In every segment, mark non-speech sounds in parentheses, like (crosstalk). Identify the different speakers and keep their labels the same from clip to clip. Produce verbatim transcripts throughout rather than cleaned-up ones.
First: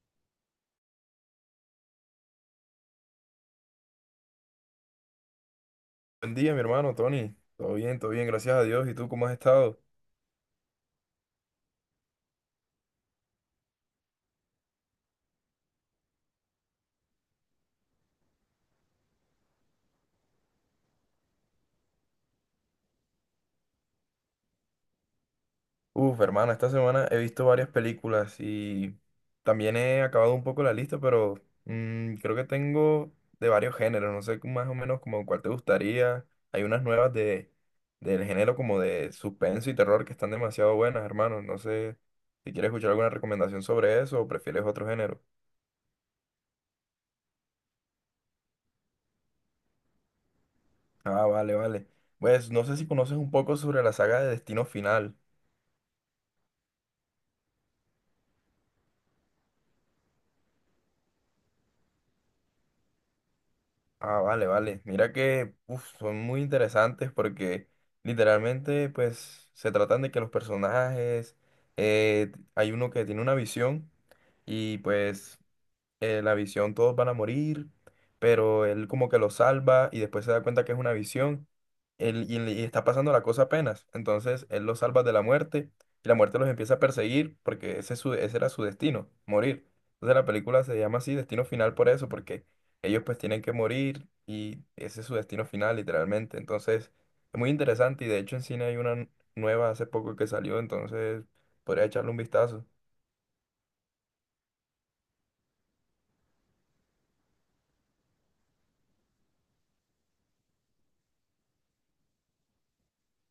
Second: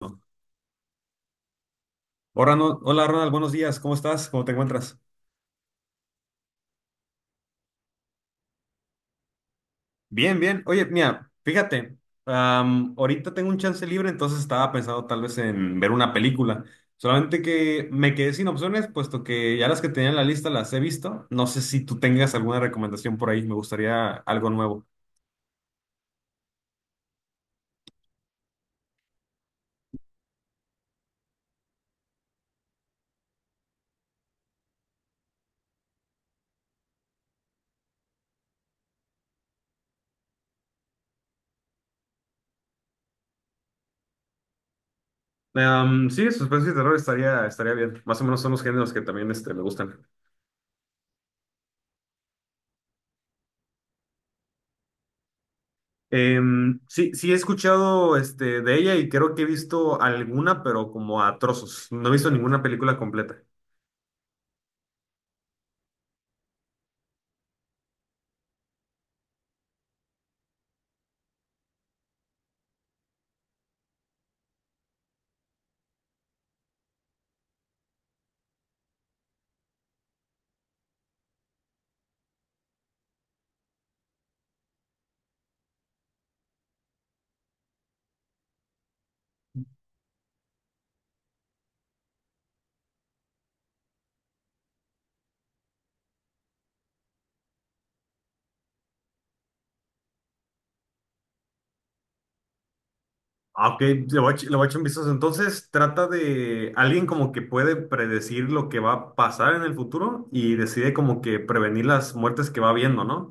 Speaker 1: Hola, Ronald, hola, Ronald, buenos días, ¿cómo estás? ¿Cómo te encuentras?
Speaker 2: Buen día, mi hermano Tony. Todo bien, todo bien, gracias a Dios. ¿Y tú cómo has estado?
Speaker 1: Bien, bien. Oye, mira, fíjate, am, ahorita tengo un chance libre, entonces estaba pensando tal vez en ver una película. Solamente que me quedé sin opciones, puesto que ya las que tenía en la lista las he visto. No sé si tú tengas alguna recomendación por ahí, me gustaría algo nuevo.
Speaker 2: Uf, hermana, esta semana he visto varias películas y también he acabado un poco la lista, pero mm, creo que tengo de varios géneros. No sé cómo- más o menos como cuál te gustaría. Hay unas nuevas de del género como de suspenso y terror que están demasiado buenas, hermano. No sé si quieres escuchar alguna recomendación sobre eso o prefieres otro género.
Speaker 1: Am, sí, suspenso y terror estaría, estaría bien. Más o menos son los géneros que también este, me gustan.
Speaker 2: Ah, vale, vale. Pues no sé si conoces un poco sobre la saga de Destino Final.
Speaker 1: Em, sí, sí he escuchado este, de ella y creo que he visto alguna, pero como a trozos. No he visto ninguna película completa.
Speaker 2: Ah, vale, vale. Mira que uf, son muy interesantes porque literalmente pues se tratan de que los personajes, eh, hay uno que tiene una visión y pues eh, la visión, todos van a morir, pero él como que lo salva y después se da cuenta que es una visión él- y, y está pasando la cosa apenas. Entonces él los salva de la muerte y la muerte los empieza a perseguir porque ese, es su- ese era su destino, morir. Entonces la película se llama así, Destino Final por eso, porque ellos pues tienen que morir y ese es su destino final literalmente. Entonces es muy interesante y de hecho en cine hay una nueva hace poco que salió, entonces podría echarle un vistazo.
Speaker 1: Ah, ok, le voy a, ech- le voy a echar un vistazo. Entonces, trata de alguien como que puede predecir lo que va a pasar en el futuro y decide como que prevenir las muertes que va viendo, ¿no?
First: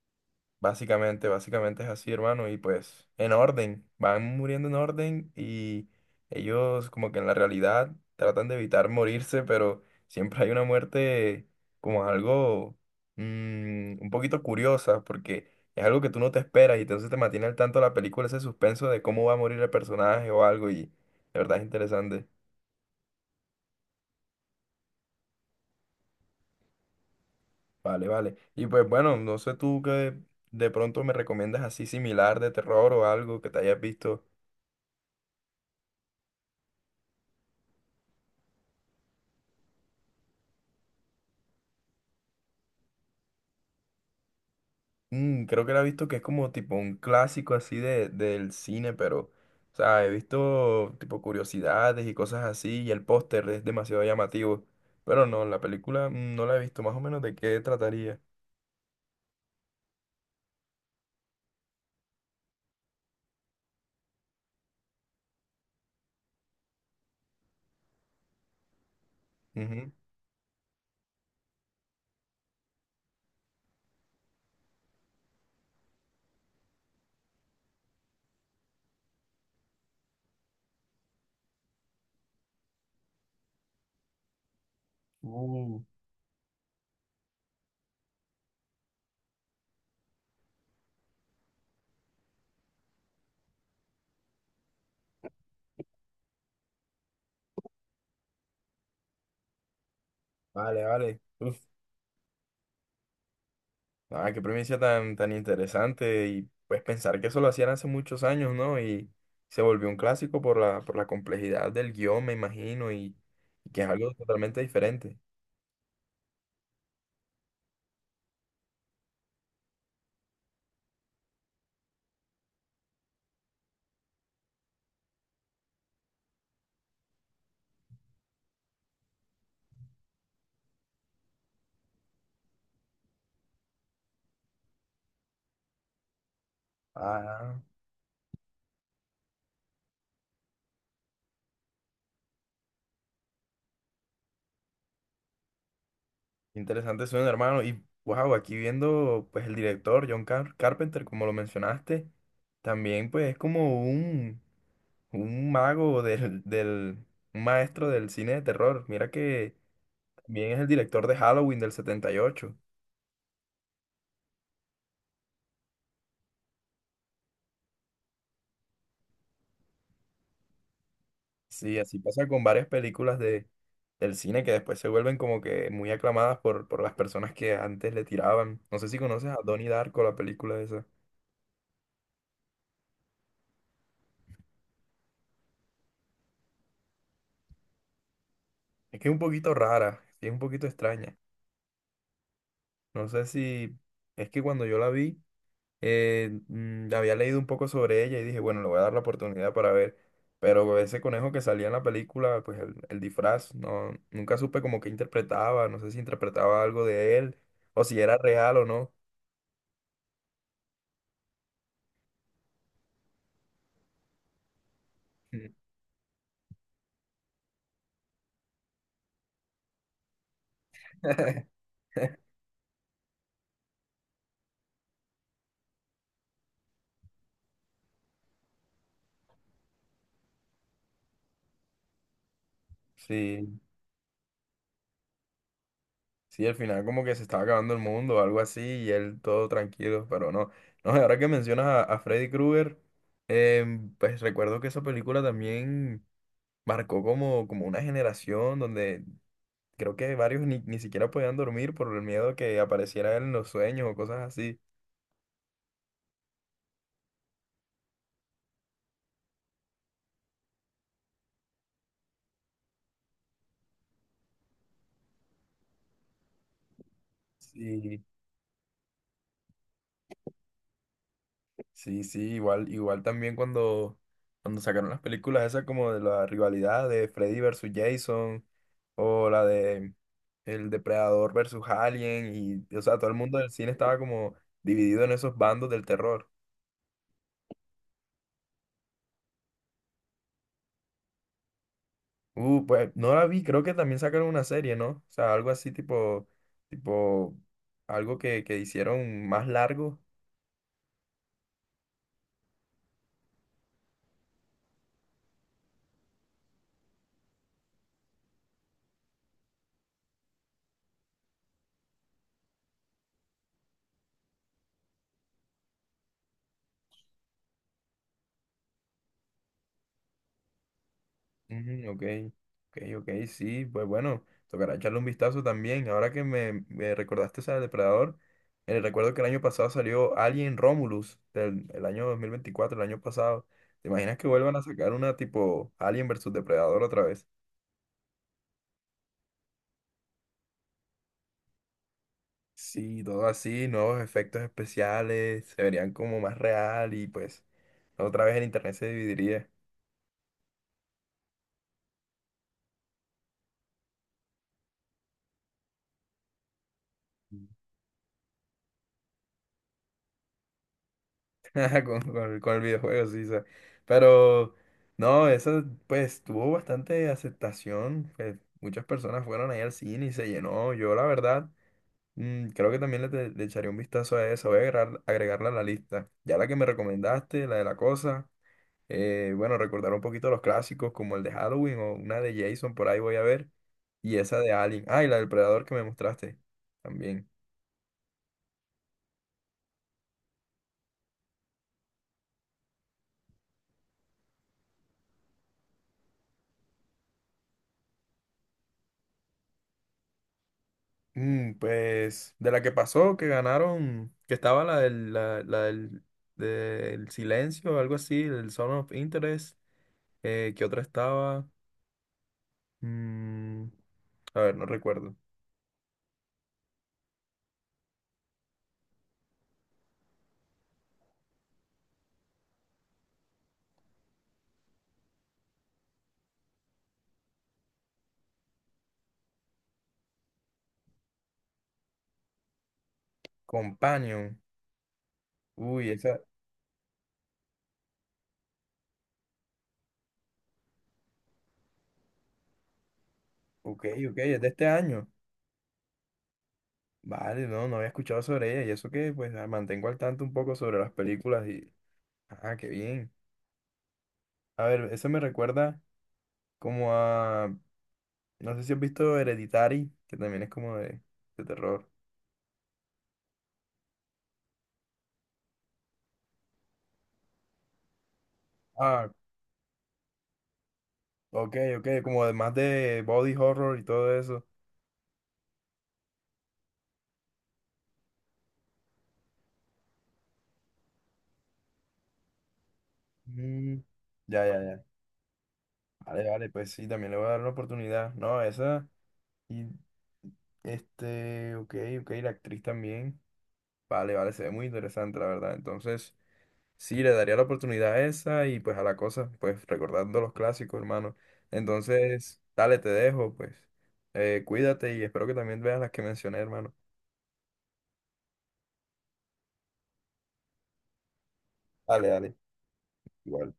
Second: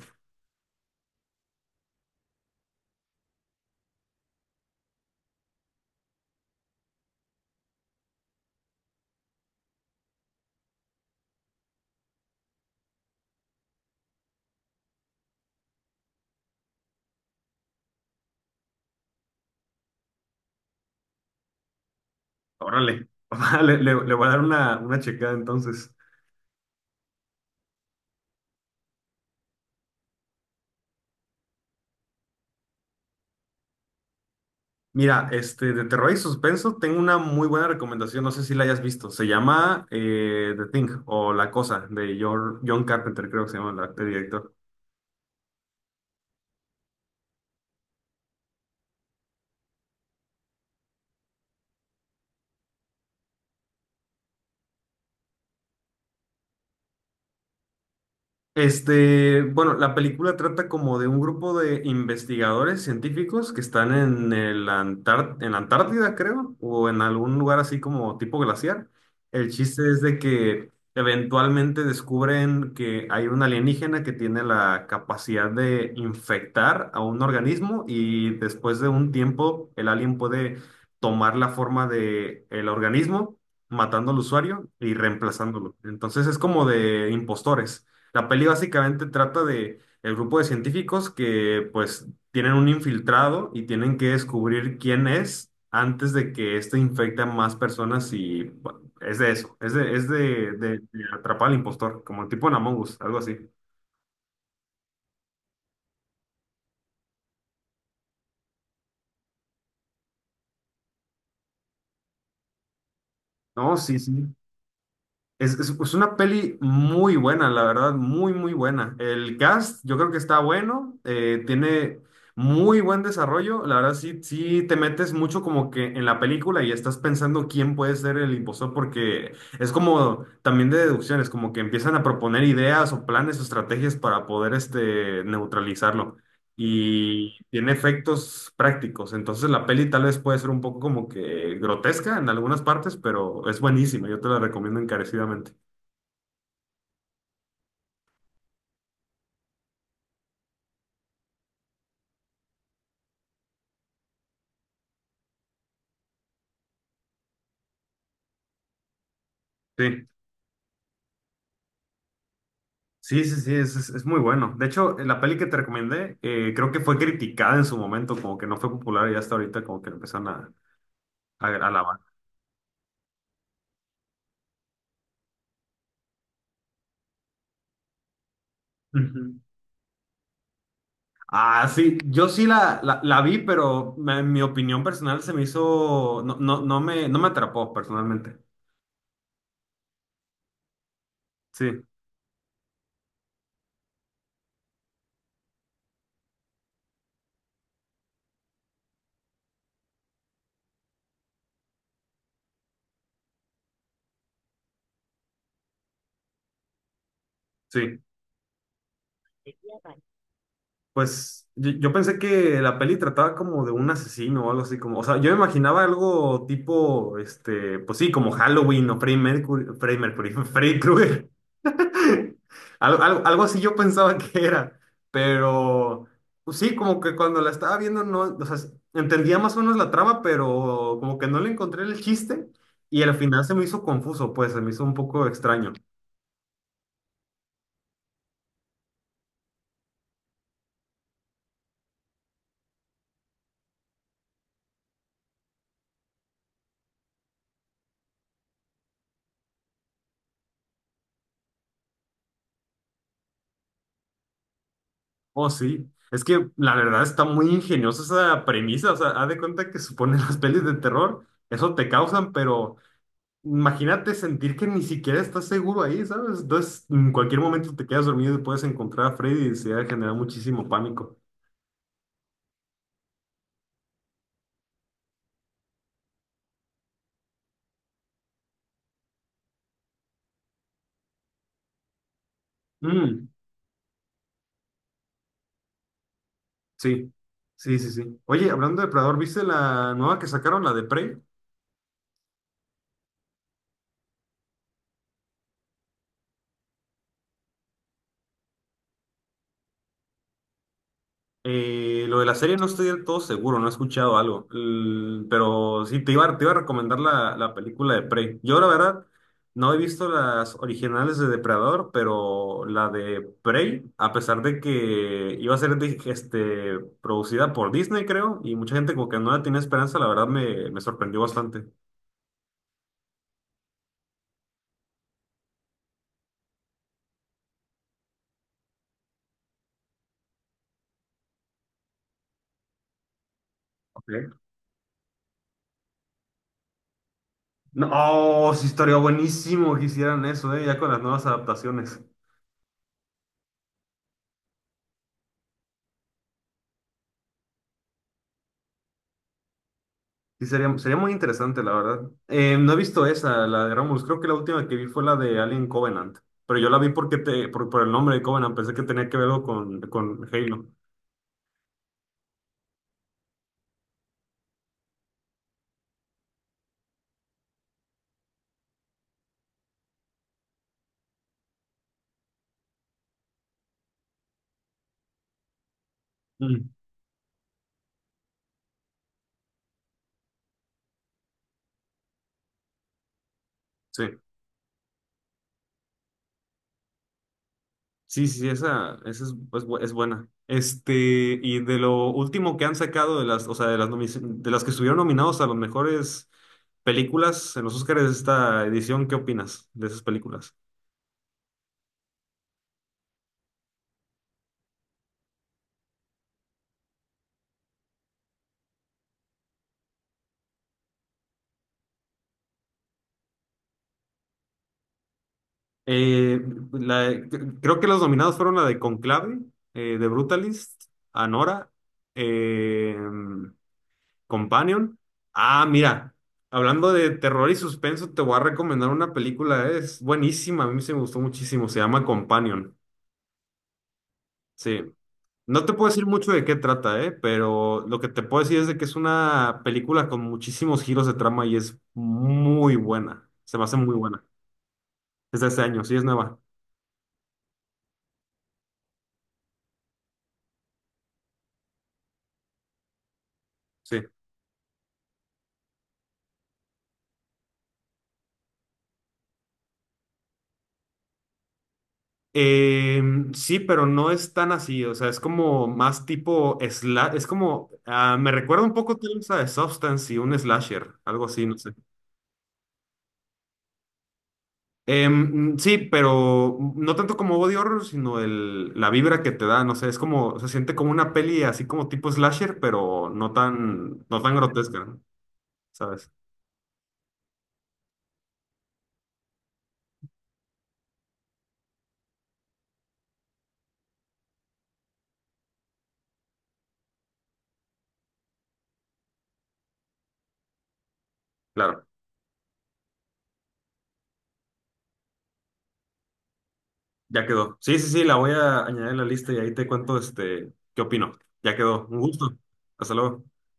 Speaker 2: Básicamente, básicamente es así, hermano, y pues en orden, van muriendo en orden y ellos como que en la realidad tratan de evitar morirse, pero siempre hay una muerte como algo mm, un poquito curiosa, porque es algo que tú no te esperas y entonces te mantiene al tanto la película ese suspenso de cómo va a morir el personaje o algo y de verdad es interesante.
Speaker 1: Órale, (laughs) le, le, le voy a dar una, una checada entonces.
Speaker 2: Vale, vale. Y pues bueno, no sé tú qué de pronto me recomiendas así similar de terror o algo que te hayas visto.
Speaker 1: Mira, este, de terror y suspenso, tengo una muy buena recomendación, no sé si la hayas visto. Se llama eh, The Thing o La Cosa de Jor- John Carpenter, creo que se llama la- el director.
Speaker 2: Mm, creo que la he visto, que es como tipo un clásico así de, del cine, pero, o sea, he visto tipo curiosidades y cosas así, y el póster es demasiado llamativo. Pero no, la película mm, no la he visto, más o menos de qué trataría.
Speaker 1: Este, bueno, la película trata como de un grupo de investigadores científicos que están en el Antar- en la Antártida, creo, o en algún lugar así como tipo glaciar. El chiste
Speaker 2: Ujú.
Speaker 1: es de que eventualmente descubren que hay un alienígena que tiene la capacidad de infectar a un organismo y después de un tiempo el alien puede tomar la forma de el organismo, matando al usuario y reemplazándolo.
Speaker 2: Uh,
Speaker 1: Entonces es como de impostores. La peli básicamente trata de el grupo de científicos que pues tienen un infiltrado y tienen que descubrir quién es antes de que éste infecte a más personas y bueno, es de eso, es de, es de, de-
Speaker 2: vale,
Speaker 1: de
Speaker 2: vale.
Speaker 1: atrapar al
Speaker 2: Uf,
Speaker 1: impostor, como el tipo en Among Us, algo así.
Speaker 2: ah, qué premisa tan, tan interesante. Y pues pensar que eso lo hacían hace muchos años, ¿no? Y se volvió un clásico por la, por la complejidad del guión, me imagino, y, y
Speaker 1: No,
Speaker 2: que es
Speaker 1: sí,
Speaker 2: algo
Speaker 1: sí.
Speaker 2: totalmente diferente.
Speaker 1: Es, es, es una peli muy buena, la verdad, muy, muy buena. El cast, yo creo que está bueno, eh, tiene muy buen desarrollo. La verdad, sí, sí te metes mucho como que en la película y estás pensando quién puede ser el impostor, porque es como también de deducciones, como que empiezan a proponer ideas o planes o estrategias para poder este, neutralizarlo y
Speaker 2: Ah.
Speaker 1: tiene efectos prácticos. Entonces la peli tal vez puede ser un poco como que grotesca en algunas partes, pero es buenísima. Yo te la recomiendo encarecidamente.
Speaker 2: Interesante suena, hermano. Y wow, aquí viendo pues el director John Car- Carpenter, como lo mencionaste, también pues es como un, un mago del, del, un maestro del cine de terror. Mira que
Speaker 1: Sí.
Speaker 2: también es el director de Halloween del setenta y ocho.
Speaker 1: Sí, sí, sí, es, es- es muy bueno. De hecho, la peli que te recomendé, eh, creo que fue criticada en su momento, como que no fue popular y hasta ahorita como que la empezaron a, a a
Speaker 2: Sí,
Speaker 1: alabar.
Speaker 2: así pasa con varias películas de, del cine que después se vuelven como que muy aclamadas por, por las personas que antes le tiraban. No sé si conoces
Speaker 1: Ujú.
Speaker 2: a Donnie Darko, la película esa.
Speaker 1: Ah, sí, yo sí la, la, la vi, pero me- en mi opinión personal se me hizo, no, no, no me, no me atrapó personalmente.
Speaker 2: Es que es un poquito rara, sí, es un poquito extraña.
Speaker 1: Sí,
Speaker 2: No sé si es que cuando yo la vi, eh, mm, había leído un poco sobre ella y dije, bueno, le voy a dar la oportunidad para ver. Pero ese conejo que salía en la película, pues el, el disfraz, no, nunca supe como que interpretaba, no sé si interpretaba algo de él o
Speaker 1: sí.
Speaker 2: si era real o no.
Speaker 1: Pues yo, yo pensé que la peli trataba como de un asesino o algo así como, o sea, yo me imaginaba algo tipo, este, pues sí, como Halloween o Freddy Mercury, Freddy Mercury, (laughs) Freddy Krueger.
Speaker 2: (laughs)
Speaker 1: (laughs) Algo, algo, algo así yo pensaba que era, pero pues sí, como que cuando la estaba viendo no, o sea, entendía más o menos la trama, pero como que no le encontré el chiste y al final se
Speaker 2: Sí,
Speaker 1: me hizo confuso, pues se me hizo un poco extraño.
Speaker 2: sí, al final como que se estaba acabando el mundo o algo así y él todo tranquilo, pero no. No, y ahora que mencionas a, a Freddy Krueger, em, pues recuerdo que esa película también marcó como, como una generación donde creo que varios ni, ni siquiera podían dormir por el miedo que apareciera él en los sueños o cosas así.
Speaker 1: Oh, sí. Es que la verdad está muy ingeniosa esa premisa. O sea, haz de cuenta que suponen (laughs) las pelis de terror, eso te causan, pero imagínate sentir que ni siquiera estás seguro ahí, ¿sabes? Entonces, en cualquier momento te
Speaker 2: Sí,
Speaker 1: quedas dormido y puedes encontrar a Freddy y se va a generar muchísimo pánico.
Speaker 2: sí, sí, igual, igual también cuando, cuando sacaron las películas esas como de la rivalidad de Freddy versus Jason o la de El Depredador versus Alien y, o sea, todo el
Speaker 1: Mm,
Speaker 2: mundo del cine estaba como dividido en esos bandos del terror.
Speaker 1: sí, sí, sí, sí. Oye, hablando de Predador, ¿viste la nueva que sacaron, la de Prey?
Speaker 2: Uh, pues no la vi, creo que también sacaron una serie, ¿no? O sea, algo así tipo, tipo, algo que, que hicieron más largo.
Speaker 1: Eh, lo de la serie no estoy del todo seguro, no he escuchado algo, L- pero sí, te iba, te iba a recomendar la, la película de Prey. Yo la verdad no he visto las originales de Depredador, pero la de Prey, a pesar de que iba a ser de- este, producida por Disney, creo, y mucha gente como que no la tenía esperanza, la verdad me, me sorprendió bastante.
Speaker 2: Ujú, ok, ok, ok, sí, pues bueno, tocará echarle un vistazo también. Ahora que me, me recordaste esa de Depredador, eh, recuerdo que el año pasado salió Alien Romulus, del el año dos mil veinticuatro el año pasado. ¿Te imaginas que
Speaker 1: Ok.
Speaker 2: vuelvan a sacar una tipo Alien versus Depredador otra vez?
Speaker 1: No, oh, sí, estaría buenísimo que hicieran eso, eh, ya con las nuevas adaptaciones.
Speaker 2: Sí, todo así, nuevos efectos especiales, se verían como más real y pues... Otra vez el internet se dividiría.
Speaker 1: Sí, sería, sería muy interesante, la verdad. Eh, no he visto esa, la de Romulus. Creo que la última que vi fue la de Alien Covenant. Pero yo la vi porque te, por, por el nombre de Covenant. Pensé que tenía que verlo con, con Halo.
Speaker 2: (laughs) con, con- con el videojuego, sí, o sea, pero no, eso pues tuvo bastante aceptación. Pues, muchas personas fueron ahí al cine y se llenó. Yo, la verdad, mm, creo que también le, te- le echaré un vistazo a eso. Voy a agregar- agregarla a la lista. Ya la que me
Speaker 1: Mm.
Speaker 2: recomendaste, la de la cosa. Eh, bueno, recordar un poquito los clásicos como el de Halloween o una de Jason, por ahí voy a ver.
Speaker 1: Sí.
Speaker 2: Y esa de Alien. Ah, y la del Predador que me mostraste también.
Speaker 1: Sí, sí, esa, esa es, es bu- es buena. Este, y de lo último que han sacado de las, o sea, de las, nomi- de las que estuvieron nominados a las mejores películas en los Oscars de esta edición, ¿qué opinas de esas películas?
Speaker 2: Mm, pues de la que pasó, que ganaron, que estaba la del, la, la del, del silencio, algo así, del Zone of Interest, eh, que otra estaba, mm, a ver, no recuerdo,
Speaker 1: Eh, la- Creo que los nominados fueron la de Conclave, eh, de Brutalist, Anora, eh, Companion. Ah, mira, hablando de terror y suspenso, te voy a recomendar una película, es buenísima, a mí se me gustó muchísimo, se llama Companion.
Speaker 2: Companion,
Speaker 1: Sí, no te puedo
Speaker 2: uy,
Speaker 1: decir
Speaker 2: esa,
Speaker 1: mucho de qué trata, eh, pero lo que te puedo decir es de que es una película con muchísimos giros de trama y es muy buena, se me hace
Speaker 2: ok,
Speaker 1: muy
Speaker 2: ok,
Speaker 1: buena.
Speaker 2: es de este año,
Speaker 1: Es de este año, sí, es nueva.
Speaker 2: vale, no, no había escuchado sobre ella, y eso que, pues, la mantengo al tanto un poco sobre las películas y, ah, qué bien,
Speaker 1: Sí.
Speaker 2: a ver, eso me recuerda como a, no sé si has visto Hereditary, que también es como de de terror.
Speaker 1: Eh, sí, pero no es tan así, o sea, es como más tipo sla- es como, ah, me recuerda un poco
Speaker 2: Ah.
Speaker 1: tal vez a The Substance y un slasher, algo así,
Speaker 2: Ok,
Speaker 1: no sé.
Speaker 2: ok, como además de body horror y todo eso.
Speaker 1: Em, mm, sí, pero no tanto como body horror, sino el, la vibra que te da, no sé, es como, se siente como una peli así como tipo slasher, pero no
Speaker 2: Mm,
Speaker 1: tan, no tan
Speaker 2: ya, ya,
Speaker 1: grotesca,
Speaker 2: ya.
Speaker 1: ¿no? ¿Sabes?
Speaker 2: Vale, vale, pues sí, también le voy a dar una oportunidad. No, esa. Y este, ok, ok, la actriz también. Vale, vale, se ve muy interesante, la verdad. Entonces, sí, le daría la oportunidad a esa y pues a la cosa, pues recordando los clásicos, hermano.
Speaker 1: Claro,
Speaker 2: Entonces, dale, te dejo, pues. Eh, cuídate y espero que también veas las que mencioné, hermano.
Speaker 1: ya quedó. Sí, sí, sí, la voy a añadir a la lista y ahí te cuento, este, qué opino. Ya quedó, un
Speaker 2: Dale, dale.
Speaker 1: gusto. Hasta luego.
Speaker 2: Igual.